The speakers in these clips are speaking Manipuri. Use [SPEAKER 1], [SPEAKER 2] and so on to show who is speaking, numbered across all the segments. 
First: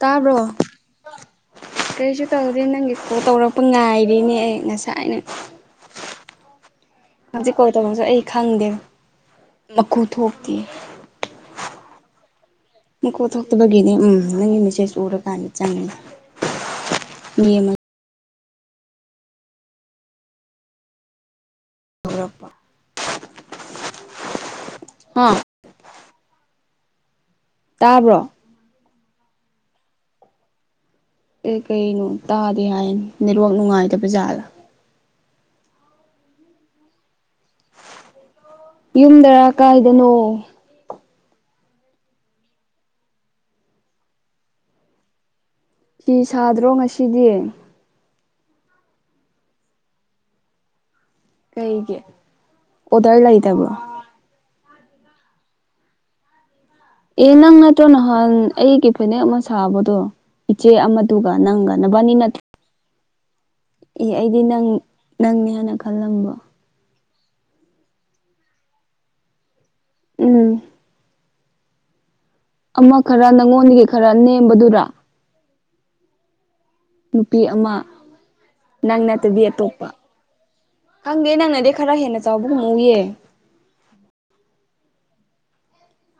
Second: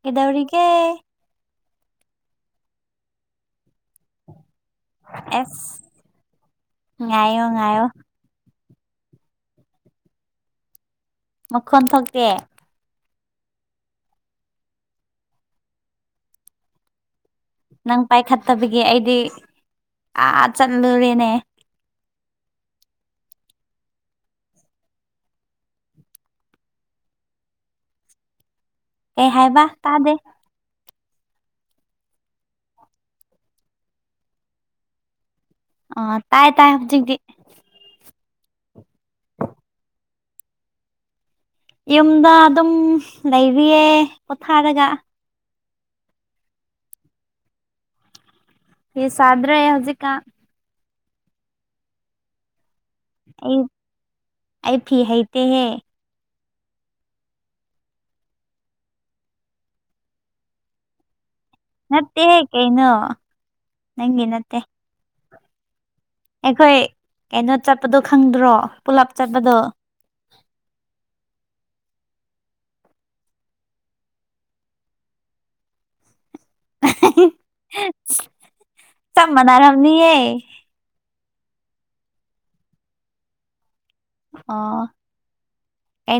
[SPEAKER 1] ꯇꯥꯕ꯭ꯔꯣ
[SPEAKER 2] ꯀꯩꯗꯧꯔꯤꯒꯦ
[SPEAKER 1] ꯀꯔꯤꯁꯨ ꯇꯧꯦ ꯅꯪꯒꯤ ꯐꯣ ꯇꯧꯔꯛ ꯄ ꯉꯥꯏꯔꯤꯅꯦ ꯑꯩ ꯉꯁꯥꯏꯅ
[SPEAKER 2] ꯑꯦꯁ ꯉꯥꯏꯌꯣ
[SPEAKER 1] ꯍꯧꯖꯤꯛ ꯀꯣꯜ
[SPEAKER 2] ꯉꯥꯏꯌꯣ
[SPEAKER 1] ꯇꯧꯔꯁꯨ ꯑꯩ ꯈꯪꯗꯦ ꯃꯀꯨ ꯊꯣꯛꯇꯦ
[SPEAKER 2] ꯃꯈꯣꯟ ꯊꯣꯛꯀꯦ
[SPEAKER 1] ꯃꯀꯣ ꯊꯣꯛꯇꯕꯒꯤꯅꯦ ꯎꯝ ꯅꯪꯒꯤ ꯃꯦꯁꯦꯖ ꯎꯔꯀꯥꯟꯗ ꯆꯪꯉꯤꯅꯦ ꯌꯃ
[SPEAKER 2] ꯅꯪ ꯄꯥꯏꯈꯠꯇꯕꯒꯤ ꯑꯩꯗꯤ ꯑꯥ ꯆꯠꯂꯨꯔꯦꯅꯦ
[SPEAKER 1] ꯍꯧ꯭ꯔꯄ ꯑꯥ ꯇꯥꯕ꯭ꯔꯣ
[SPEAKER 2] ꯑꯦ ꯍꯥꯏꯕ ꯇꯥꯗꯦ
[SPEAKER 1] ꯑꯦ ꯀꯩꯩꯅꯣ ꯇꯥꯗꯦ ꯍꯥꯏꯅꯤ ꯅꯦꯠꯋꯥꯛ ꯅꯨꯡꯉꯥꯏꯗ ꯕꯖꯥꯔꯗ
[SPEAKER 2] ꯑ ꯇꯥꯏ ꯇꯥꯏ ꯍꯖꯤꯡꯗꯤ
[SPEAKER 1] ꯌꯨꯝꯗꯔꯥ ꯀꯥꯏꯗꯅꯣ
[SPEAKER 2] ꯌꯨꯝꯗ ꯑꯗꯨꯝ ꯂꯩꯔꯤꯌꯦ ꯄꯣꯊꯥꯔꯒ
[SPEAKER 1] ꯐꯤ ꯁꯥꯗ꯭ꯔꯣ ꯉꯁꯤꯗꯤ
[SPEAKER 2] ꯌꯦ ꯁꯥꯗ꯭ꯔꯦ ꯍꯧꯖꯤꯛ
[SPEAKER 1] ꯀꯩꯒꯤ ꯑꯣꯗꯔ ꯂꯩꯇꯕꯣ
[SPEAKER 2] ꯑ ꯐꯤꯍꯩꯇꯦ ꯍꯦ
[SPEAKER 1] ꯑꯦ ꯅꯪ ꯅꯠꯇ꯭ꯔꯣ ꯅꯍꯥꯟ ꯑꯩꯒꯤ ꯐꯅꯦꯛ ꯑꯃ ꯁꯥꯕꯗꯣ ꯏꯆꯦ ꯑꯃꯗꯨ ꯅꯪꯒꯅ ꯅꯤ ꯅ
[SPEAKER 2] ꯅꯠꯇꯦꯍꯦ ꯀꯩꯅꯣ
[SPEAKER 1] ꯑꯦ
[SPEAKER 2] ꯅꯪꯒꯤ
[SPEAKER 1] ꯑꯩꯗꯤ
[SPEAKER 2] ꯅꯠꯇꯦ
[SPEAKER 1] ꯅꯪ ꯅꯪꯅꯦ ꯍꯥꯏꯟꯅ ꯈꯜꯂꯝꯕꯣ
[SPEAKER 2] ꯑꯩꯈꯣꯏ ꯀꯩꯅꯣ ꯆꯠꯄꯗꯣ ꯈꯪꯗ꯭ꯔꯣ ꯄꯨꯂꯞ ꯆꯠꯄꯗꯣ
[SPEAKER 1] ꯎꯝ ꯑꯃ ꯈꯔ ꯅꯪꯉꯣꯟꯗꯒꯤ ꯈꯔ ꯅꯦꯝꯕꯗꯨꯔ ꯅꯨꯄꯤ ꯑꯃ ꯅꯪ
[SPEAKER 2] ꯆꯞ
[SPEAKER 1] ꯅꯠꯇꯕꯤ ꯑꯇꯣꯞꯄ
[SPEAKER 2] ꯃꯥꯟꯅꯔꯝꯅꯤꯌꯦ
[SPEAKER 1] ꯍꯪꯒꯦ ꯅꯪꯅꯗꯤ ꯈꯔ ꯍꯦꯟꯅ ꯆꯥꯎꯕꯒꯨꯝꯃꯎꯌꯦ
[SPEAKER 2] ꯑꯥ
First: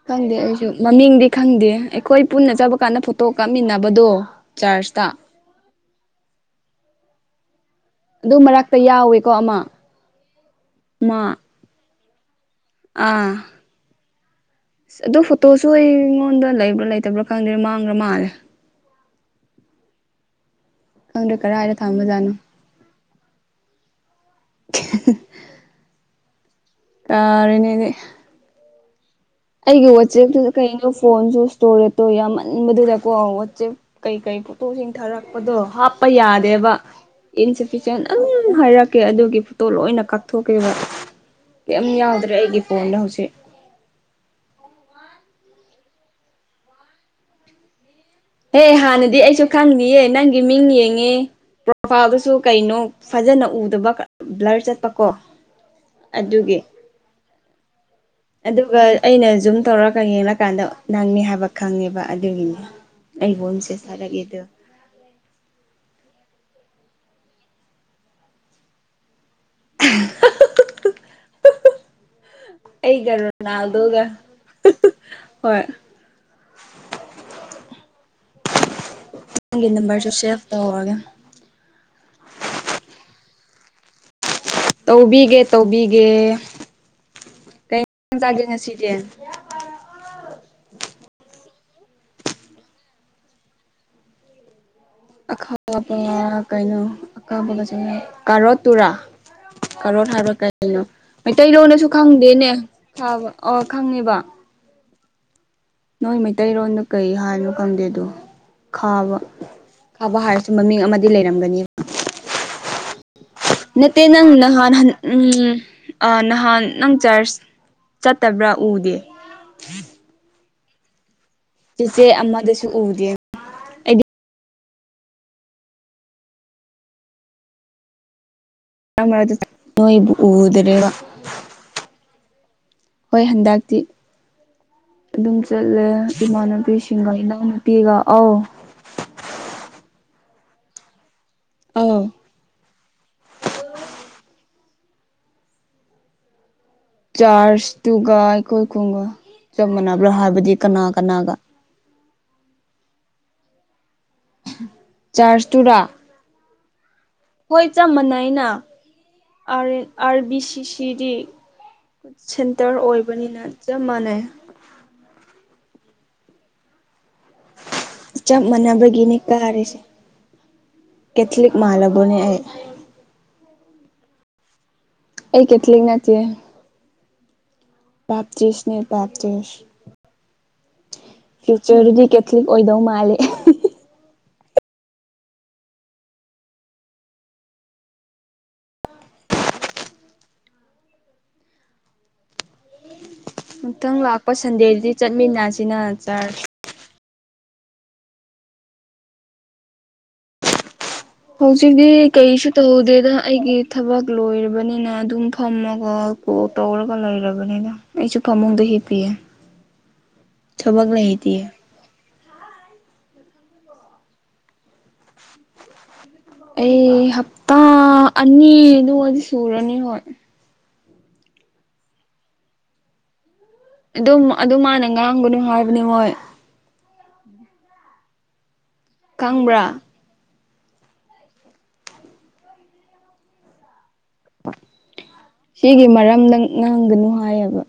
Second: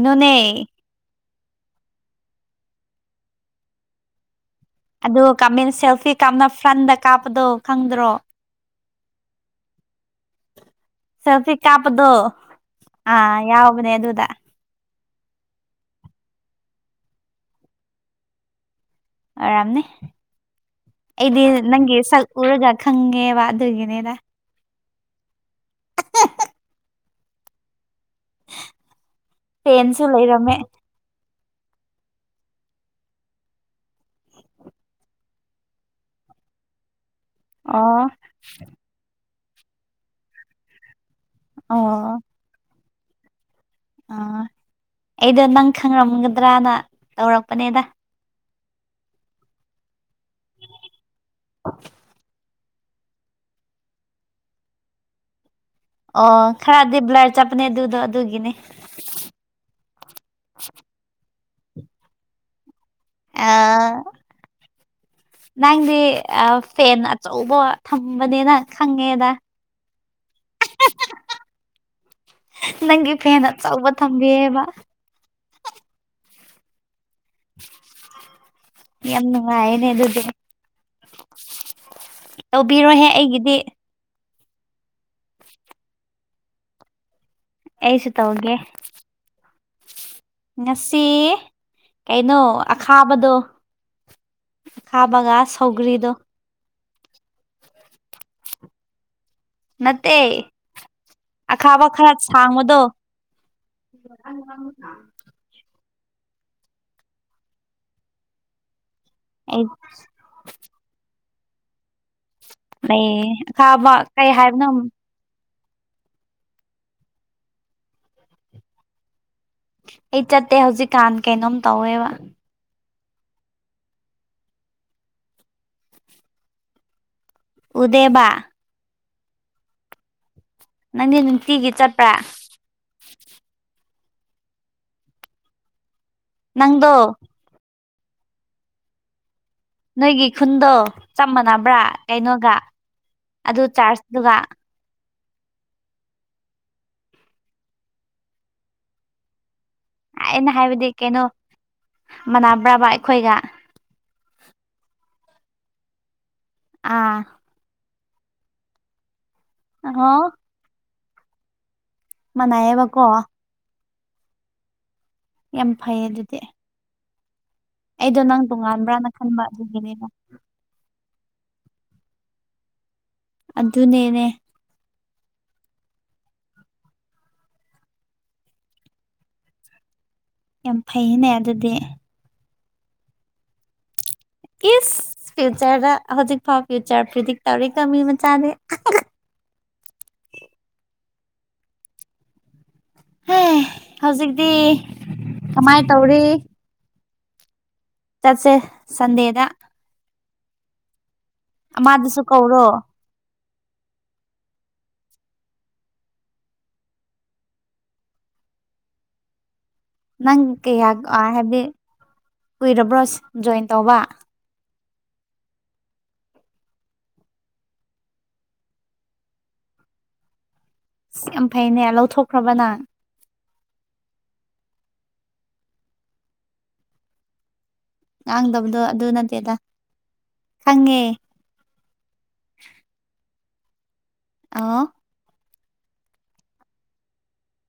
[SPEAKER 1] ꯈꯪꯗꯦ ꯑꯩꯁꯨ ꯃꯃꯤꯡꯗꯤ ꯈꯪꯗꯦ ꯑꯩꯈꯣꯏ ꯄꯨꯟꯅ ꯆꯠꯕ ꯀꯥꯟꯗ ꯐꯣꯇꯣ ꯀꯥꯞꯃꯤꯟꯅꯕꯗꯣ ꯆꯥꯔꯖꯇ
[SPEAKER 2] ꯑꯗꯨ ꯀꯥꯞꯃ ꯁꯦꯜꯐꯤ ꯀꯥꯞꯅ ꯐ꯭ꯔꯟꯗ ꯀꯥꯞꯄꯗꯣ ꯈꯪꯗ꯭ꯔꯣ
[SPEAKER 1] ꯇ ꯌꯥꯎꯋꯦꯀꯣ ꯑꯃ ꯃꯥ
[SPEAKER 2] ꯁꯦꯜꯐꯤ ꯀꯥꯄꯗꯨ ꯑ
[SPEAKER 1] ꯑꯥ
[SPEAKER 2] ꯌꯥꯎꯕꯅꯦ ꯑꯗꯨ ꯑꯗꯨꯗ
[SPEAKER 1] ꯑꯗꯨ ꯐꯣꯇꯣꯁꯨ ꯑꯩꯉꯣꯟꯗ ꯂꯩꯕ꯭ꯔꯥ ꯂꯩꯇꯕ꯭ꯔꯥ ꯈꯪꯗ꯭ꯔꯦ ꯃꯥꯡꯈ꯭ꯔꯥ ꯃꯥꯜꯂꯦ
[SPEAKER 2] ꯑꯔꯝꯅꯦ
[SPEAKER 1] ꯈꯪꯗ꯭ꯔꯦ
[SPEAKER 2] ꯏꯗꯤ
[SPEAKER 1] ꯀꯔꯥꯏꯗ
[SPEAKER 2] ꯅꯪꯒꯤ ꯁ
[SPEAKER 1] ꯊꯝꯕꯖꯥꯠꯅꯣ
[SPEAKER 2] ꯎꯔꯒ ꯈꯪ ꯋꯥ ꯑꯗꯨꯒꯤꯅꯦꯅ
[SPEAKER 1] [inaudible] ꯀꯔ ꯏꯅꯦꯅꯦ ꯑꯩꯒꯤ
[SPEAKER 2] ꯐꯦꯟꯁꯨ
[SPEAKER 1] ꯋꯥꯆꯦꯞꯇꯨꯗ
[SPEAKER 2] ꯂꯩꯔꯝꯃꯦ
[SPEAKER 1] ꯀꯩꯅꯣ ꯐꯣꯟꯁꯨ ꯏꯁꯇꯣꯔꯦꯇꯣ ꯌꯥꯝꯃꯟꯕꯗꯨꯗꯀꯣ ꯋꯥꯆꯦꯞ ꯀꯩ ꯀꯩ ꯐꯣꯇꯣꯁꯤꯡ ꯊꯥꯔꯛꯄꯗꯣ ꯍꯥꯞꯄ ꯌꯥꯗꯦꯕ ꯏꯟ
[SPEAKER 2] ꯑꯣ
[SPEAKER 1] ꯑꯗꯨꯝ ꯍꯥꯏꯔꯛꯀꯦ ꯑꯗꯨꯒꯤ ꯐꯣꯇꯣ ꯂꯣꯏꯅ ꯀꯥꯞꯊꯣꯛꯀꯦꯕ ꯀ
[SPEAKER 2] ꯑꯣ
[SPEAKER 1] ꯌꯥꯎꯗ꯭ꯔꯦ ꯑꯩꯒꯤ ꯐꯣꯟꯗ ꯍꯧꯖꯤꯛ
[SPEAKER 2] ꯑꯥ ꯑꯩꯗꯣ ꯅꯪ ꯈꯪꯔꯝꯒꯗ꯭ꯔꯅ ꯇꯧꯔꯛꯄꯅꯦꯗ
[SPEAKER 1] ꯑꯦꯦ ꯍꯥꯟꯅꯗꯤ ꯑꯩꯁꯨ ꯈꯪꯉꯌꯦꯦ ꯅꯪꯒꯤ ꯃꯤꯡ ꯌꯦꯡꯉꯦ ꯄ꯭ꯔꯣꯐꯥꯏꯜꯗꯨꯁꯨ ꯀꯩꯅꯣ ꯐꯖꯅ ꯎꯗꯕ ꯕ꯭ꯂꯔ ꯆꯠꯄꯀꯣ
[SPEAKER 2] ꯑꯣ
[SPEAKER 1] ꯑꯗꯨꯒꯤ
[SPEAKER 2] ꯈꯔꯗꯤ ꯕ꯭ꯂꯔ ꯆꯠꯄꯅꯦ ꯑꯗꯨꯗꯣ ꯑꯗꯨꯒꯤꯅꯦ
[SPEAKER 1] ꯑꯗꯨꯒ ꯑꯩꯅ ꯖꯨꯝ ꯇꯧꯔꯒ ꯌꯦꯡꯀꯥꯟꯗ ꯅꯪꯅꯦ ꯍꯥꯏꯕ ꯈꯪꯉꯦꯕ ꯑꯗꯨꯒꯤꯅꯤ ꯑꯩꯕꯨꯝꯁꯦꯠ
[SPEAKER 2] ꯑꯥ
[SPEAKER 1] ꯆꯔꯛꯏꯗꯣ
[SPEAKER 2] ꯅꯪꯗꯤ ꯐꯦꯟ ꯑꯆꯧꯕ ꯊꯝꯕꯅꯤꯅ ꯈꯪꯉꯦꯗ
[SPEAKER 1] [unintelligible] ꯑꯩ
[SPEAKER 2] ꯅꯪꯒꯤ
[SPEAKER 1] ꯀꯔ
[SPEAKER 2] ꯐꯦꯟ ꯑꯆꯧꯕ
[SPEAKER 1] ꯅꯗꯧꯒ
[SPEAKER 2] ꯊꯝꯕꯤꯌꯦꯕ
[SPEAKER 1] ꯍꯣꯏ
[SPEAKER 2] ꯌꯥꯝ
[SPEAKER 1] ꯅꯪꯒꯤ
[SPEAKER 2] ꯅꯨꯡꯉꯥꯏꯅꯦ
[SPEAKER 1] ꯅꯝꯕꯔꯁꯨ
[SPEAKER 2] ꯑꯗꯨꯗꯤ
[SPEAKER 1] ꯁꯦꯞ ꯇꯧꯔꯒꯦ
[SPEAKER 2] ꯇꯧꯕꯤꯔꯣꯍꯦ ꯑꯩꯒꯤꯗꯤ
[SPEAKER 1] ꯇꯧꯕꯤꯒꯦ ꯇꯧꯕꯤꯒꯦ ꯀ
[SPEAKER 2] ꯑꯩꯁꯨ
[SPEAKER 1] ꯆꯥꯒꯦ
[SPEAKER 2] ꯇꯧꯒꯦ
[SPEAKER 1] ꯉꯁꯤꯁꯦ
[SPEAKER 2] ꯉꯁꯤ ꯀꯩꯅꯣ ꯑꯈꯥꯕꯗꯣ ꯑ ꯈꯥꯕꯉꯥ ꯁꯧꯒꯔꯤꯗꯣ
[SPEAKER 1] ꯀꯥ ꯇꯨꯔ
[SPEAKER 2] [unintelligible] [inaudible] ꯅꯠꯇꯦ ꯑꯈꯥꯕ
[SPEAKER 1] ꯃꯩꯇꯩꯂꯣꯟꯗꯁꯨ
[SPEAKER 2] ꯈꯔ
[SPEAKER 1] ꯈꯪꯗꯦꯅꯦ
[SPEAKER 2] ꯁꯥꯡꯕꯗꯣ
[SPEAKER 1] ꯈꯥꯕ ꯑ ꯈꯪꯉꯦꯕ ꯅꯣꯏ ꯃꯩꯇꯩꯔꯣꯟꯗ ꯀꯩ ꯍꯥꯏꯅꯣ ꯈꯪꯗꯦꯗꯣ ꯈꯥꯕ
[SPEAKER 2] ꯑꯩ
[SPEAKER 1] ꯈꯥꯕ ꯍꯥꯏꯔꯁꯨ ꯃꯃꯤꯡ ꯑꯃꯗꯤ ꯂꯩꯔꯝꯒꯅꯤ
[SPEAKER 2] ꯂꯩꯌꯦ ꯑꯈꯥꯕ
[SPEAKER 1] ꯅꯠꯇꯦ
[SPEAKER 2] ꯀꯩ
[SPEAKER 1] ꯅꯪ
[SPEAKER 2] ꯍꯥꯏꯕꯅꯣ
[SPEAKER 1] ꯅꯍꯥꯟ ꯎꯝ ꯑ ꯅꯍꯥꯟ ꯅꯪ ꯆꯥꯔꯆ ꯆꯠꯇꯕ꯭ꯔꯥ ꯎꯗꯦ
[SPEAKER 2] ꯑꯩ ꯆꯠꯇꯦ ꯍꯧꯖꯤꯛꯀꯥꯟ ꯀꯩꯅꯣꯝ
[SPEAKER 1] ꯆꯦꯆꯦ
[SPEAKER 2] ꯇꯧꯋꯦꯕ
[SPEAKER 1] ꯑꯃꯗꯁꯨ ꯎꯗꯦ ꯑꯩꯗꯤ
[SPEAKER 2] ꯎꯗꯦꯕ
[SPEAKER 1] ꯑꯗꯨ ꯅꯣꯏꯕꯨ ꯎꯗ꯭ꯔꯦꯕ
[SPEAKER 2] ꯅꯪꯗꯤ ꯅꯨꯡꯇꯤꯒꯤ ꯆꯠꯄ꯭ꯔꯥ
[SPEAKER 1] ꯍꯣꯏ ꯍꯟꯗꯛꯇꯤ ꯑꯗꯨꯝ ꯆꯠꯂꯦ
[SPEAKER 2] ꯅꯪꯗꯣ
[SPEAKER 1] ꯏꯃꯥꯟꯅꯨꯄꯤꯁꯤꯡꯒ ꯏꯅꯥꯎꯅꯨꯄꯤꯒ ꯑꯧ
[SPEAKER 2] ꯅꯣꯏꯒꯤ ꯈꯨꯟꯗꯣ ꯆꯞ ꯃꯥꯟꯅꯕ꯭ꯔꯥ
[SPEAKER 1] ꯑꯧ
[SPEAKER 2] ꯀꯩꯅꯣꯒ ꯑꯗꯨ ꯆꯥꯔꯖꯗꯨꯒ
[SPEAKER 1] ꯆꯥꯔꯖꯇꯨꯒ ꯑꯩꯈꯣꯏꯈꯨꯝꯒ ꯆꯞ ꯃꯥꯟꯅꯕ꯭ꯔꯥ
[SPEAKER 2] ꯑꯩꯅ
[SPEAKER 1] ꯍꯥꯏꯕꯗꯤ ꯀꯅꯥ
[SPEAKER 2] ꯀꯩꯅꯣ
[SPEAKER 1] ꯀꯅꯥꯒ
[SPEAKER 2] ꯃꯥꯟꯅꯕ꯭ꯔꯕ ꯑꯩꯈꯣꯏꯒ
[SPEAKER 1] ꯆꯔꯖ ꯇꯨꯔꯥ
[SPEAKER 2] ꯑꯥ
[SPEAKER 1] ꯆ ꯃꯥꯟꯅꯅ
[SPEAKER 2] ꯑꯣ
[SPEAKER 1] ꯑꯥꯔ ꯕꯤ ꯁꯤ ꯁꯤꯗꯤ ꯁꯦꯟꯇꯔ
[SPEAKER 2] ꯃꯥꯟꯅꯩꯌꯦꯕꯀꯣ
[SPEAKER 1] ꯑꯣꯏꯕꯅꯤꯅ ꯆꯞ ꯃꯥꯟꯅꯩ
[SPEAKER 2] ꯌꯥꯝ ꯐꯩ ꯑꯗꯨꯗꯤ ꯑꯩꯗꯣ
[SPEAKER 1] ꯆꯞ
[SPEAKER 2] ꯅꯪ ꯇꯣꯉꯥꯟꯕ꯭ꯔꯅ
[SPEAKER 1] ꯃꯥꯟꯅꯕꯒꯤꯅꯦ
[SPEAKER 2] ꯈꯟꯕ
[SPEAKER 1] ꯀꯥꯔꯤꯁꯦ
[SPEAKER 2] ꯑꯗꯨꯒꯤꯅꯦꯕ
[SPEAKER 1] ꯀꯦꯊꯂꯤꯛ ꯃꯥꯥꯂꯒꯅꯤ ꯍꯥꯏ
[SPEAKER 2] ꯑꯗꯨꯅꯦꯅꯦ
[SPEAKER 1] ꯑꯩ ꯀꯇꯂꯤ ꯅ ꯄꯦꯞꯇꯤꯁꯅꯦ ꯄꯦꯞꯇꯤꯁ
[SPEAKER 2] ꯌꯥꯝ ꯐꯩꯅꯦ ꯑꯗꯨꯗꯤ
[SPEAKER 1] ꯀꯦꯊꯂꯤꯛ ꯑꯣꯏꯗꯧ ꯃꯥꯜꯂꯦ
[SPEAKER 2] ꯀ ꯐꯤꯌꯨꯆꯔꯗ ꯍꯧꯖꯤꯛ ꯐꯥꯎ ꯐ꯭ꯌꯨꯆꯔ ꯄ꯭ꯔꯤꯗꯤꯛ ꯇꯧꯔꯤ ꯀ ꯃꯤ ꯃꯆꯥꯅꯤ ꯍꯩ
[SPEAKER 1] ꯃꯨꯊꯪ ꯂꯥꯛꯄ
[SPEAKER 2] ꯍꯧꯖꯤꯛꯇꯤ
[SPEAKER 1] ꯁꯟꯗꯦꯁꯤꯗꯤ
[SPEAKER 2] ꯀꯃꯥꯏ
[SPEAKER 1] ꯆꯠꯃꯤꯟꯅꯁꯤꯅ ꯆꯥꯔ
[SPEAKER 2] ꯆꯁꯦ ꯁꯗꯦꯗ
[SPEAKER 1] ꯍꯧꯖꯤꯛꯇꯤ ꯀꯩꯁꯨ
[SPEAKER 2] ꯀꯧꯔꯣ
[SPEAKER 1] ꯇꯧꯍꯧꯗꯦꯗ ꯑꯩꯒꯤ ꯊꯕꯛ ꯂꯣꯏꯔꯕꯅꯤꯅ ꯑꯗꯨꯝ ꯐꯝꯃꯒ ꯀꯣ ꯇꯧꯔꯒ ꯂꯩꯔꯕꯅꯤꯅ ꯑꯩꯁꯨ ꯐꯝꯃꯧꯗꯣꯏ ꯏ ꯄꯤ ꯑꯦ
[SPEAKER 2] [unintelligible] [inaudible] ꯅꯪ ꯀꯩꯌꯥ ꯍꯥꯏꯗꯤ ꯀꯨꯏꯔꯕ꯭ꯔꯣ ꯖꯣꯏꯟ ꯇꯧꯕ [unintelligible] [inaudible]
[SPEAKER 1] ꯑꯩ ꯍꯞꯇꯥ ꯑꯅꯤ ꯑꯗꯨ ꯑꯣꯏꯗꯤ ꯁꯨꯔꯅꯤ ꯍꯣꯏ
[SPEAKER 2] ꯌꯥꯝ ꯐꯩꯅꯦ ꯂꯧꯊꯣꯛꯈ꯭ꯔꯕꯅ
[SPEAKER 1] ꯑꯗꯨꯝ ꯑꯗꯨ ꯃꯥꯅ ꯉꯥꯡꯒꯅꯨ ꯍꯥꯏꯕꯅꯤ ꯃꯣꯏ
[SPEAKER 2] ꯉꯥꯡꯗꯕꯗꯣ ꯑꯗꯨ ꯅꯠꯇꯦꯗ
[SPEAKER 1] ꯈꯪꯕ꯭ꯔꯥ
[SPEAKER 2] ꯐꯉꯦ ꯑꯥ
[SPEAKER 1] ꯁꯤꯒꯤ ꯃꯔꯝꯗꯪ ꯉꯪꯒꯅꯨ ꯍꯥꯏꯌꯦꯕ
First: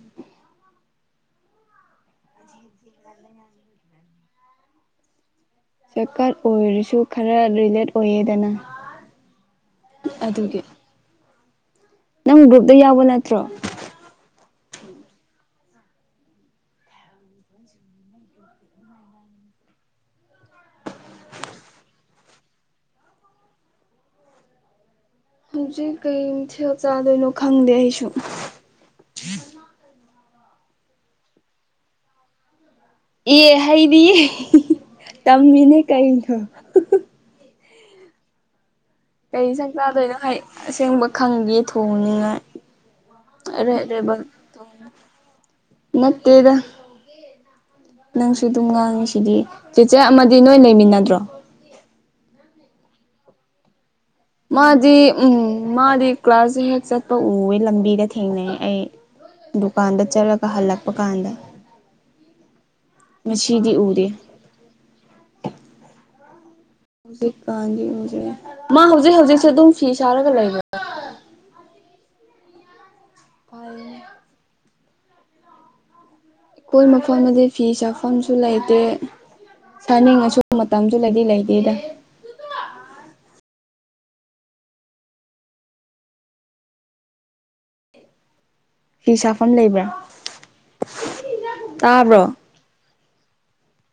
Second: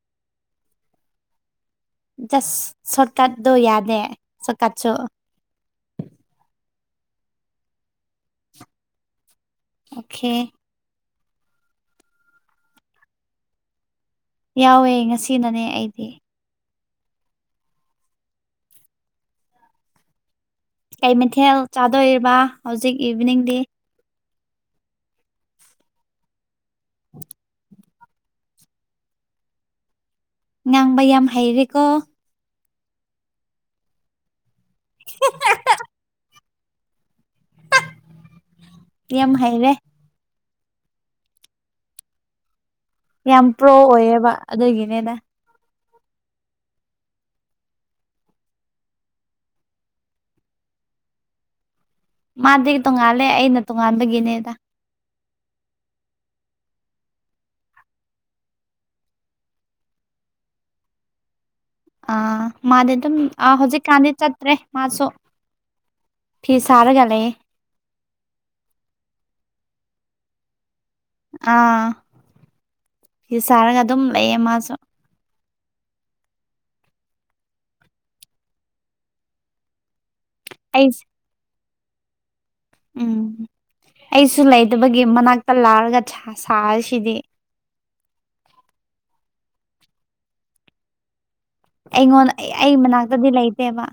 [SPEAKER 2] ꯖꯁ ꯁꯣꯔꯠꯀꯥꯠꯗꯣ ꯌꯥꯅꯦ ꯁꯣꯔꯠꯀꯥꯠꯁꯨ
[SPEAKER 1] ꯁꯔꯀꯥꯔ ꯑꯣꯏꯔꯁꯨ ꯈꯔ ꯔꯤꯂꯦꯠ ꯑꯣꯏꯌꯦꯗꯅ
[SPEAKER 2] ꯑꯣꯈꯦ
[SPEAKER 1] ꯑꯗꯨꯒꯤ ꯅꯪ ꯒ꯭ꯔꯨꯞꯇ ꯌꯥꯎꯕ ꯅꯠꯇ꯭ꯔꯣ
[SPEAKER 2] ꯌꯥꯎꯋꯦ ꯉꯁꯤꯅꯅꯦ ꯑꯩꯗꯤ ꯀꯩ ꯃꯊꯦꯜ ꯆꯥꯗꯣꯔꯤꯕ ꯍꯧꯖꯤꯛ ꯏꯚꯤꯅꯤꯡꯗꯤ
[SPEAKER 1] ꯍꯧꯖꯤꯛ ꯀꯩꯝ ꯊ ꯆꯥꯗꯣꯏꯅꯣ ꯈꯪꯗꯦ ꯑꯩꯁꯨ
[SPEAKER 2] ꯉꯥꯡꯕ ꯌꯥꯝ ꯍꯩꯔꯦꯀꯣ
[SPEAKER 1] ꯑꯦ ꯍꯩꯗꯤꯌꯦ ꯇꯝꯃꯤꯅꯦ ꯀꯩꯅꯣ
[SPEAKER 2] [inaudible]
[SPEAKER 1] ꯀꯔꯤ ꯁꯛ
[SPEAKER 2] ꯍꯩꯔꯦ
[SPEAKER 1] ꯆꯥꯗꯣꯏꯅꯣ ꯍꯥꯏ ꯑꯁꯦꯡꯕ ꯈꯪꯒꯦ ꯊꯣꯡꯅꯤꯡꯉꯥꯏ
[SPEAKER 2] ꯌꯥꯝ ꯄ꯭ꯔꯣ ꯑꯣꯏꯌꯦꯕ ꯑꯗꯨꯒꯤꯅꯦꯅ
[SPEAKER 1] ꯅꯠꯇꯦꯗ ꯅꯪꯁꯨ ꯑꯗꯨꯝ ꯉꯥꯡꯉꯤꯁꯤꯗꯤ ꯆꯤꯆꯔ ꯑꯃꯗꯤ ꯅꯣꯏ ꯂꯩꯃꯤꯟꯅꯗ꯭ꯔꯣ
[SPEAKER 2] ꯃꯥꯗꯤ ꯇꯣꯉꯥꯜꯂꯦ ꯑꯩꯅ ꯇꯣꯉꯥꯟꯕꯒꯤꯅꯦꯗ
[SPEAKER 1] ꯃꯥꯗꯤ ꯎꯝ ꯃꯥꯗꯤ ꯀ꯭ꯂꯥꯁꯁꯦ ꯍꯦꯛ ꯆꯠꯄ ꯎꯋꯦ ꯂꯝꯕꯤꯗ ꯊꯦꯡꯅꯩ ꯑꯩ ꯗꯨꯀꯥꯟꯗ ꯆꯠꯂꯒ ꯍꯜꯂꯛꯄ ꯀꯥꯟꯗ
[SPEAKER 2] ꯑꯥ ꯃꯥꯗꯤ ꯑꯗꯨꯝ
[SPEAKER 1] ꯉꯁꯤꯗꯤ ꯎꯗꯦ
[SPEAKER 2] ꯍꯧꯖꯤꯛꯀꯥꯟꯗꯤ ꯆꯠꯇ꯭ꯔꯦ ꯃꯥꯁꯨ ꯐꯤ ꯁꯥꯔꯒ ꯂꯩꯌꯦ
[SPEAKER 1] ꯍꯧꯖꯤꯛꯀꯥꯟꯒꯤ ꯎꯖꯔꯤꯦ ꯃꯥ ꯍꯧꯖꯤꯛ ꯍꯧꯖꯤꯛꯁꯦ ꯑꯗꯨꯝ ꯐꯤ ꯁꯥꯔꯒ ꯂꯩꯕꯥ
[SPEAKER 2] ꯑꯥ ꯐ ꯁꯥꯔꯒ ꯑꯗꯨꯝ ꯂꯩꯌꯦ ꯃꯥꯁꯨ
[SPEAKER 1] ꯑꯩꯈꯣꯏ ꯃꯐꯝꯗꯗꯤ ꯐꯤ ꯆꯥꯐꯝꯁꯨ ꯂꯩꯇꯦ ꯆꯅꯤꯡꯉꯁꯨ
[SPEAKER 2] ꯑꯩꯁ
[SPEAKER 1] ꯃꯇꯝꯗꯨꯗꯗꯤ ꯂꯩꯗꯦꯗ
[SPEAKER 2] ꯎꯝ ꯑꯩꯁꯨ ꯂꯩꯇꯕꯒꯤ ꯃꯅꯥꯛꯇ ꯂꯥꯔꯒ ꯁꯥꯁꯤꯗꯤ [inaudible]
[SPEAKER 1] ꯐ ꯁꯥꯐꯝ ꯂꯩꯕ꯭ꯔꯥ ꯇꯥꯕ꯭ꯔꯣ
[SPEAKER 2] ꯑꯩꯉꯣꯟꯗ ꯑꯩ ꯃꯅꯥꯛꯇꯗꯤ ꯂꯩꯇꯦꯕ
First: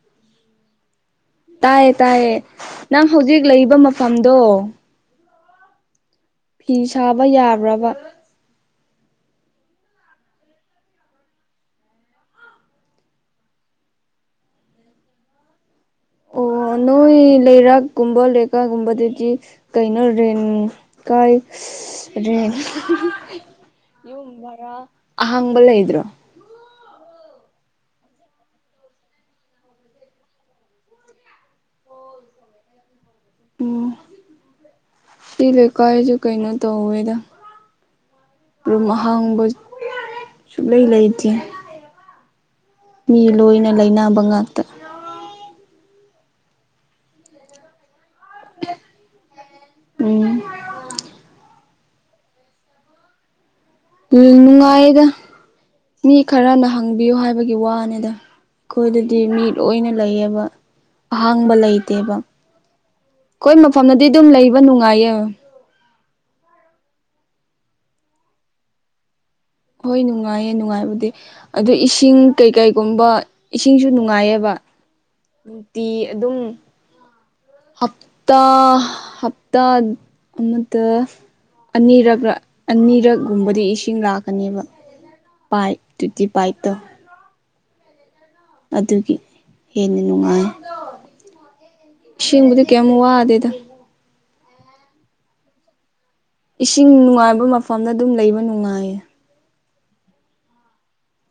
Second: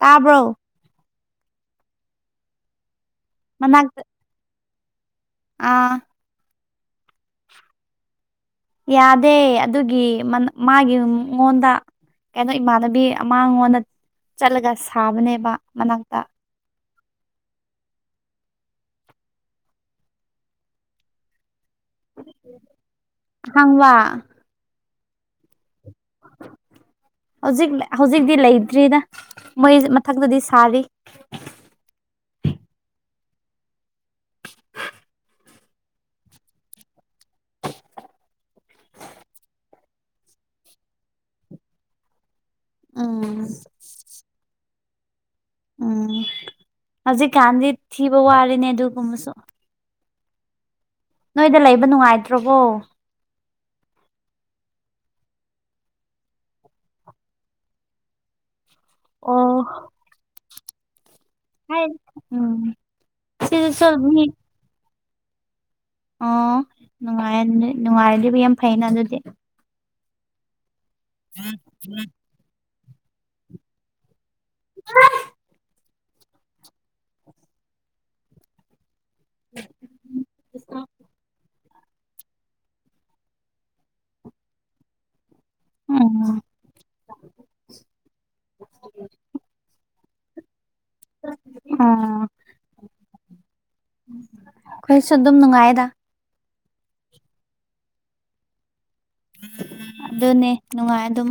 [SPEAKER 2] ꯇꯥꯕ꯭ꯔꯣ
[SPEAKER 1] ꯇꯥꯏꯌꯦ ꯇꯥꯏꯌꯦ ꯅꯪ ꯍꯧꯖꯤꯛ ꯂꯩꯕ
[SPEAKER 2] ꯃꯅꯥꯛꯇ
[SPEAKER 1] ꯃꯐꯝꯗꯣ
[SPEAKER 2] ꯑꯥ
[SPEAKER 1] ꯐꯤ ꯁꯥꯕ ꯌꯥꯕ꯭ꯔꯕ
[SPEAKER 2] ꯌꯥꯗꯦ ꯑꯗꯨꯒꯤ ꯃꯥꯒꯤ ꯃꯉꯣꯟꯗ ꯀꯩꯅꯣ ꯏꯃꯥꯟꯅꯕꯤ ꯑꯃꯥꯡꯉꯣꯟꯗ ꯆꯠꯂꯒ ꯁꯥꯕꯅꯦꯕ ꯃꯅꯥꯛꯇ
[SPEAKER 1] ꯑꯣ ꯅꯣꯏ ꯂꯩꯔꯥꯛꯀꯨꯝꯕ ꯂꯩꯀꯥꯒꯨꯝꯕꯗꯗꯤ ꯀꯩꯅꯣ ꯔꯦꯟ ꯀꯥꯏ
[SPEAKER 2] ꯍꯥꯡꯕ
[SPEAKER 1] ꯌꯨꯝꯚꯔ ꯑꯍꯪꯕꯂ ꯍꯥꯏ꯭ꯔꯣ
[SPEAKER 2] [inaudible] ꯍꯧꯖꯤꯛ ꯍꯧꯖꯤꯛꯇꯤ ꯂꯩꯇ꯭ꯔꯤꯅ ꯃꯣꯏ ꯃꯊꯛꯇꯗꯤ ꯁꯥꯔꯤ
[SPEAKER 1] ꯎꯝ
[SPEAKER 2] [inaudible]
[SPEAKER 1] ꯇꯤ ꯂꯩꯀꯥꯏꯑꯁꯨ ꯀꯩꯅꯣ ꯇꯧꯋꯗ ꯄꯨꯔꯨꯝ ꯑꯍꯥꯡꯕ ꯁꯨꯡꯂꯩ ꯂꯩꯇꯦ ꯃꯤ
[SPEAKER 2] ꯎꯝ
[SPEAKER 1] ꯂꯣꯏꯅ ꯂꯩꯅꯕ ꯉꯥꯛꯇ
[SPEAKER 2] ꯎꯝ ꯍꯧꯖꯤꯛ ꯀꯥꯟꯗꯤ ꯊꯕ ꯋꯥꯔꯅꯦꯗꯨ ꯀꯨꯁꯨ
[SPEAKER 1] ꯎꯝ
[SPEAKER 2] ꯅꯣꯏꯗ ꯂꯩꯕ ꯅꯨꯡꯉꯥꯏꯇ꯭ꯔꯣꯕꯣ
[SPEAKER 1] ꯅꯨꯡꯉꯥꯏꯌꯦꯗ ꯃꯤ ꯈꯔꯅ ꯍꯪꯕꯤꯌꯨ ꯍꯥꯏꯕꯒꯤ ꯋꯥꯅꯤꯗ ꯑꯩꯈꯣꯏꯗꯗꯤ ꯃꯤꯠ
[SPEAKER 2] ꯑꯣ
[SPEAKER 1] ꯂꯣꯏꯅ ꯂꯩꯌꯦꯕ ꯑꯍꯥꯡꯕ
[SPEAKER 2] ꯍꯥꯏ
[SPEAKER 1] ꯂꯩꯇꯦꯕ
[SPEAKER 2] ꯎꯝ
[SPEAKER 1] ꯑꯩꯈꯣꯏ
[SPEAKER 2] ꯁꯤꯗꯁꯨ
[SPEAKER 1] ꯃꯐꯝꯗꯗꯤ
[SPEAKER 2] ꯃꯤ
[SPEAKER 1] ꯑꯗꯨꯝ ꯂꯩꯕ ꯅꯨꯡꯉꯥꯏꯌꯦꯕ
[SPEAKER 2] ꯑꯣ ꯅꯨꯡꯉꯥꯏ ꯅꯨꯡꯉꯥꯏꯔꯗꯤꯕꯨ ꯌꯥꯝ ꯐꯩꯩꯅ ꯑꯗꯨꯗꯤ
[SPEAKER 1] ꯍꯣꯏ ꯅꯨꯡꯉꯥꯏꯌꯦ ꯅꯨꯡꯉꯥꯏꯕꯗꯤ ꯑꯗꯨꯗ ꯏꯁꯤꯡ ꯀꯩꯀꯩꯒꯨꯝꯕ ꯏꯁꯤꯡꯁꯨ ꯅꯨꯡꯉꯥꯏꯌꯦꯕ
[SPEAKER 2] ꯎ
[SPEAKER 1] ꯇꯤ ꯑꯗꯨꯝ ꯍꯥꯞꯇꯥ ꯍꯞꯇꯥ ꯑꯃ ꯑꯅꯤꯔꯛ ꯑꯅꯤꯔꯛꯒꯨꯝꯕꯗꯤ ꯏꯁꯤꯡ ꯂꯥꯛꯀꯅꯦꯕ ꯄꯥꯏ ꯇꯗꯤ
[SPEAKER 2] ꯎꯝ
[SPEAKER 1] ꯄꯥꯏ ꯇꯣ
[SPEAKER 2] [unintelligible]
[SPEAKER 1] ꯑꯗꯨꯒꯤ ꯍꯦꯟꯅ ꯅꯨꯡꯉꯥꯏ
[SPEAKER 2] ꯎ
[SPEAKER 1] ꯏꯁꯤꯡꯕꯗꯤ ꯀꯌꯥꯃꯨꯛ ꯋꯥꯗꯦꯗ
[SPEAKER 2] ꯑꯩꯏꯁꯨ ꯑꯗꯨꯝ ꯅꯨꯅꯨꯡꯉꯥꯏꯗ
[SPEAKER 1] ꯏꯁꯤꯡ ꯅꯨꯡꯉꯥꯏꯕ ꯃꯐꯝꯗ ꯑꯗꯨꯝ ꯂꯩꯕ ꯅꯨꯡꯉꯥꯏꯌꯦ
[SPEAKER 2] ꯑꯗꯨꯅꯦ ꯅꯨꯡꯉꯥꯏ ꯑꯗꯨꯝ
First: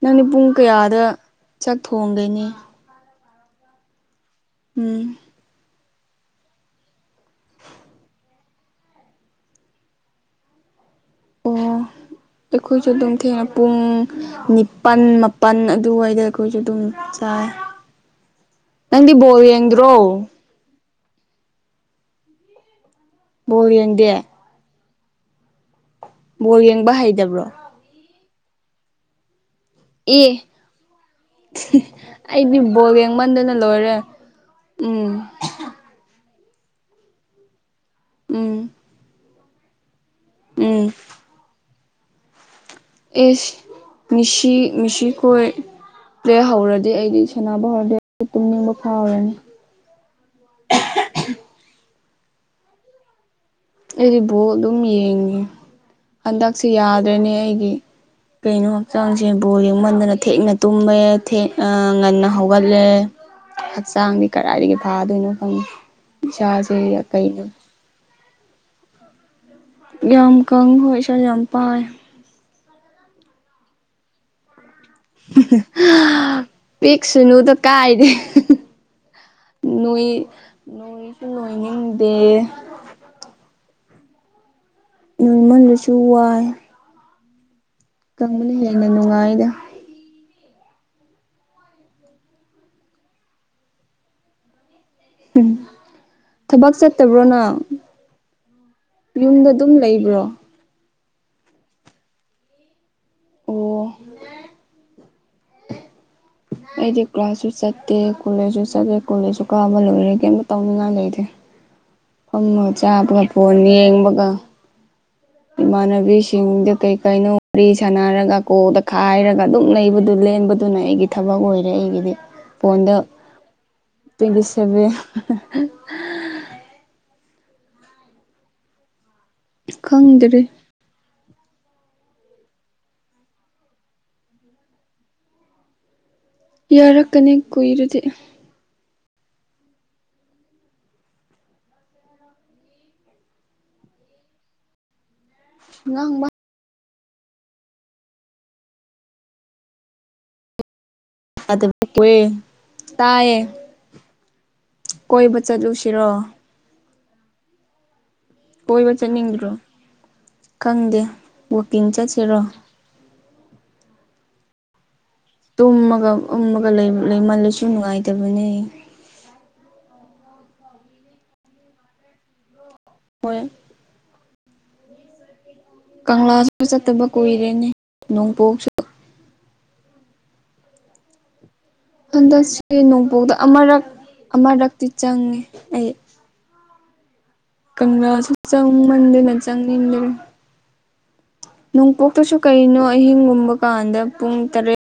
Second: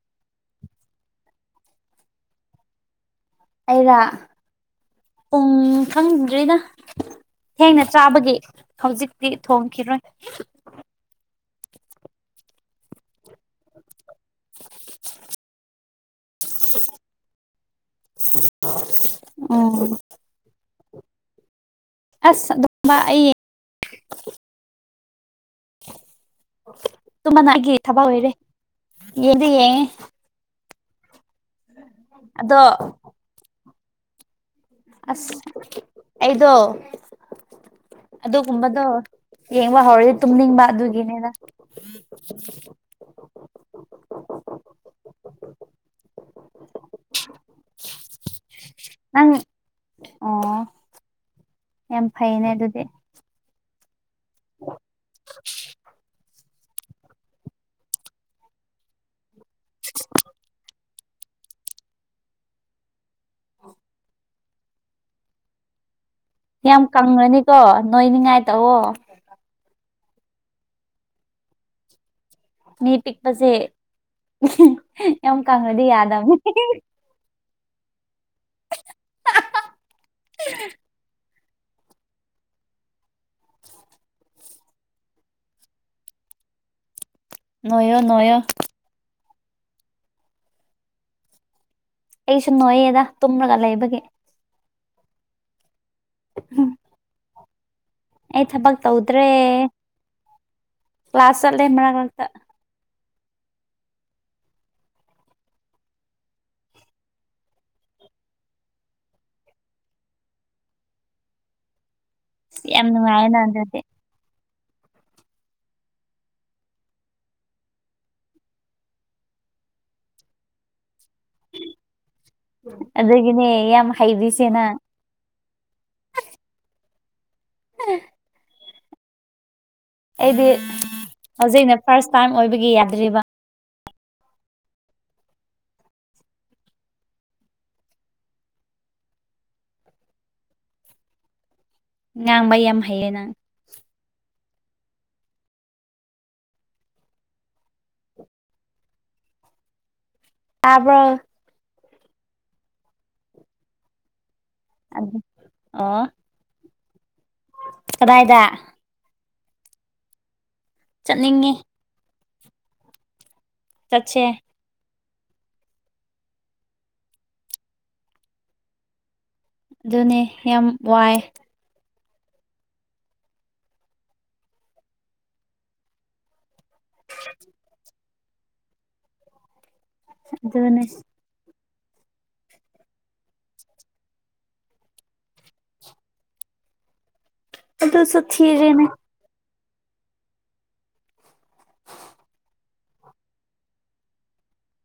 [SPEAKER 1] ꯅꯪꯗꯤ ꯄꯨꯡ ꯀꯌꯥꯗ ꯆꯥꯛ ꯊꯣꯡꯒꯣꯏꯅꯤ
[SPEAKER 2] ꯑꯩꯔ
[SPEAKER 1] ꯎꯝ
[SPEAKER 2] ꯈꯪꯗ꯭ꯔꯦꯗ ꯊꯦꯡꯅ ꯆꯥꯕꯒꯤ ꯍꯧꯖꯤꯛꯇꯤ ꯊꯣꯡꯈꯤꯔꯣꯏ
[SPEAKER 1] ꯑꯣ ꯑꯩꯈꯣꯏꯁꯨ ꯑꯗꯨꯝ ꯊꯦꯡꯅ ꯄꯨꯡ ꯅꯤꯄꯥꯜ ꯃꯥꯄꯜ ꯑꯗꯨꯋꯥꯏꯗ ꯈ‌ꯣꯏꯁꯨ ꯑꯗꯨꯝ ꯆꯥꯏ ꯅꯪꯗꯤ ꯕꯣꯔ
[SPEAKER 2] ꯎꯝ
[SPEAKER 1] ꯌꯦꯡꯗ꯭ꯔꯣ
[SPEAKER 2] ꯑꯁ ꯑꯗꯨꯝꯕ ꯑꯩ
[SPEAKER 1] ꯌꯦꯒꯦ ꯌꯦꯡꯕ
[SPEAKER 2] ꯇꯨꯃ
[SPEAKER 1] ꯍꯩꯇꯕ꯭ꯔꯣ
[SPEAKER 2] ꯅ ꯊꯕ ꯑꯣꯏꯣꯏꯔꯦ ꯌꯦꯗꯤ
[SPEAKER 1] ꯑꯦ ꯑꯩꯗꯤ
[SPEAKER 2] ꯑꯗꯣ
[SPEAKER 1] ꯕꯣꯜ ꯌꯦꯡꯃꯟꯗꯅ ꯂꯣꯏꯔꯦ ꯎꯝ
[SPEAKER 2] ꯑꯁ ꯑꯩꯗꯣ ꯑꯗꯨꯗꯣ
[SPEAKER 1] ꯎꯝ
[SPEAKER 2] ꯀꯝꯕꯗꯣ ꯌꯦꯡꯕ ꯍꯧꯔꯗꯤ ꯇꯨꯝꯅꯤꯡꯕ
[SPEAKER 1] ꯎꯝ
[SPEAKER 2] ꯑꯗꯨꯒꯤꯅꯦꯅ
[SPEAKER 1] ꯑꯦꯁ ꯃꯤꯁꯤ ꯃꯤꯁꯤ ꯀꯣꯏ ꯄ꯭ꯂꯦ ꯍꯧꯔꯒꯦ ꯑꯩꯗꯤ ꯁꯥꯟꯅꯕ ꯍꯧꯔꯗꯤꯦ ꯑꯩ ꯄꯨꯨꯝꯅꯤꯡꯕ
[SPEAKER 2] ꯅꯪ
[SPEAKER 1] ꯐꯥꯎꯔꯅꯤ
[SPEAKER 2] ꯑꯣ ꯌꯥꯝ ꯐꯩꯅꯦ ꯑꯗꯨꯗꯤ
[SPEAKER 1] ꯑꯩꯕꯨ ꯑꯗꯨꯝ ꯌꯦꯡꯉꯤ ꯍꯟꯗꯛ ꯁ ꯌꯥꯗ꯭ꯔꯦꯅꯦ ꯑꯩꯒꯤ ꯀꯩꯅꯣ ꯍꯛꯆꯥꯡꯁꯦ ꯕꯣꯜ ꯌꯦꯡꯃꯟꯗꯅ ꯊꯦꯛꯅ ꯇ ꯀꯨꯝꯕ ꯉꯟꯅ ꯍꯧꯒꯠꯂꯦ ꯍꯛꯆꯥꯡꯗꯤ ꯀꯗꯥꯏꯗꯒꯤ ꯐꯥꯗꯣꯏꯅꯣ ꯐꯪꯉꯤ
[SPEAKER 2] ꯌꯥꯝ ꯀꯪꯉꯅꯤꯀꯣ ꯅꯣꯏꯅꯤꯉꯥꯏ ꯇꯑꯣ
[SPEAKER 1] ꯌꯥꯝ ꯀꯪ ꯍꯣꯏꯁꯥ ꯌꯥꯝꯝꯄꯥꯏ
[SPEAKER 2] ꯃꯤ ꯄꯤꯛꯄꯁꯦ ꯌꯥꯝ ꯀꯪꯉꯗꯤ ꯌꯥꯗꯕꯅꯦ
[SPEAKER 1] ꯀꯥꯏꯔꯦ ꯅꯣꯏ ꯅꯣꯏ ꯂꯣꯏꯅꯤꯡꯡꯗꯦ ꯌꯣꯟꯃꯟꯗꯨꯁꯨ ꯋꯥꯏ
[SPEAKER 2] ꯅꯣꯏꯌꯣ ꯅꯣꯏꯌꯣ
[SPEAKER 1] ꯀꯪꯕꯅ ꯍꯦꯟꯅ ꯅꯨꯡꯉꯥꯏꯗ
[SPEAKER 2] ꯑꯩꯁꯨ ꯅꯣꯏꯌꯦꯗ ꯇꯨꯝꯂꯒ ꯂꯩꯕꯒꯤ
[SPEAKER 1] ꯎꯝ ꯊꯕꯛ ꯆꯠꯇꯕ꯭ꯔꯣꯅ
[SPEAKER 2] ꯑꯩ ꯊꯕꯛ
[SPEAKER 1] ꯌꯨꯝꯗ ꯑꯗꯨꯝ ꯂꯩꯕ꯭ꯔꯣ
[SPEAKER 2] ꯀ꯭ꯂꯥꯁꯜꯦ ꯃꯒꯇ
[SPEAKER 1] ꯑꯣ ꯑꯩꯗꯤ ꯀ꯭ꯂꯥꯁꯁꯨ ꯆꯠꯇꯦ ꯀꯣꯂꯦꯖꯁꯨ ꯆꯠꯂꯦ ꯀꯣꯂꯦꯖꯁꯨ ꯀꯥꯕ ꯂꯣꯏꯔꯦ ꯀꯩꯝꯇ ꯇꯧꯅꯤꯡꯉꯥꯏ ꯂꯩꯇꯦ
[SPEAKER 2] [unintelligible]
[SPEAKER 1] ꯀꯪꯉꯣ
[SPEAKER 2] ꯌꯥꯝ
[SPEAKER 1] ꯆꯥꯕꯒ
[SPEAKER 2] ꯅꯨꯡꯉꯥꯏꯌꯦꯅ
[SPEAKER 1] ꯐꯣꯟ
[SPEAKER 2] ꯑꯗꯨꯗꯤ
[SPEAKER 1] ꯌꯦꯡꯕꯒ ꯏꯃꯥꯟꯅꯕꯤꯁꯤꯡꯗ ꯀꯩ ꯀꯩꯅꯣ ꯋꯥꯔꯤ ꯁꯥꯟꯅꯔꯒ ꯀꯣꯗ ꯈꯥꯏꯔꯒ ꯑꯗꯨꯝ ꯂꯩꯕꯗꯨ ꯂꯩ ꯂꯦꯡꯕꯗꯨꯅ ꯑꯩꯒꯤ ꯊꯕꯛ ꯑꯣꯏꯔꯦ ꯑꯩꯒꯤꯗꯤ ꯐꯣꯟꯗ
[SPEAKER 2] ꯑꯗꯨꯒꯤꯅꯦ ꯌꯥꯝ
[SPEAKER 1] ꯇ꯭ꯋꯦꯟꯇꯤ
[SPEAKER 2] ꯍꯩꯔꯤꯁꯦ ꯅꯪ
[SPEAKER 1] ꯁꯚꯦꯟ
[SPEAKER 2] ꯎꯝ
[SPEAKER 1] ꯈꯪꯗ꯭ꯔꯦ
[SPEAKER 2] ꯍꯧꯖꯤꯛ ꯑꯩꯅ ꯐꯥꯔꯁ ꯇꯥꯏꯝ ꯑꯣꯏꯕꯒꯤ ꯌꯥꯗ꯭ꯔꯤꯕ
[SPEAKER 1] ꯌꯥꯔꯛꯀꯅꯤ ꯀꯨꯏꯔꯨꯗꯤ
[SPEAKER 2] ꯉꯥꯡꯕ ꯌꯥꯝ ꯍꯩꯌꯦ ꯅꯪ
[SPEAKER 1] ꯉ
[SPEAKER 2] ꯇꯥꯕ꯭ꯔ
[SPEAKER 1] ꯑꯑꯦ ꯇꯥꯏꯌꯦ ꯀꯣꯏꯕ
[SPEAKER 2] ꯑꯣ
[SPEAKER 1] ꯆꯠꯂꯨꯁꯤꯔꯣ
[SPEAKER 2] ꯀꯗꯥꯏꯗ
[SPEAKER 1] ꯀꯣꯏꯕ ꯆꯠꯅꯤꯡꯗ꯭ꯔꯣ ꯈꯪꯗꯦ
[SPEAKER 2] ꯆꯠꯅꯤꯡꯉꯤ
[SPEAKER 1] ꯋꯀꯤꯡ ꯆꯠꯁꯤꯔꯣ
[SPEAKER 2] ꯆꯠꯆꯦ
[SPEAKER 1] ꯇꯨꯝꯃꯒ ꯎꯨꯝꯃꯒ ꯂꯩꯃꯜꯂꯁꯨ ꯅꯨꯡꯉꯥꯏꯇꯕꯅꯦ
[SPEAKER 2] ꯑꯗꯨꯅꯦ ꯌꯥꯝ ꯋꯥꯏ
[SPEAKER 1] ꯍꯣꯏ ꯀꯪꯂꯥꯁꯨ ꯆꯠꯇꯕ ꯀꯨꯏꯔꯦꯅꯦ ꯅꯣꯡꯄꯣꯛꯁꯨ
[SPEAKER 2] ꯑꯗꯨꯗꯅꯦ [inaudible]
[SPEAKER 1] ꯍꯟꯗꯛꯁ ꯅꯣꯡꯄꯣꯛꯗ ꯑꯃꯔꯛ ꯑꯃꯨꯔꯛꯇꯤ ꯆꯪꯉꯦ ꯑꯩ
[SPEAKER 2] ꯑꯗꯨꯁꯨ
[SPEAKER 1] ꯀꯪꯂꯥꯁꯨ ꯆꯪ
[SPEAKER 2] ꯊꯤꯔꯦꯅꯦ
[SPEAKER 1] ꯃꯟꯗꯅ ꯆꯪꯅꯤꯡꯟꯗꯅ ꯅꯣꯡꯄꯣꯛꯇꯁꯨ ꯀꯩꯅꯣ ꯑꯍꯤꯡꯒꯨꯝꯕ ꯀꯥꯟꯗ ꯄꯨꯡ ꯇꯔꯦꯠ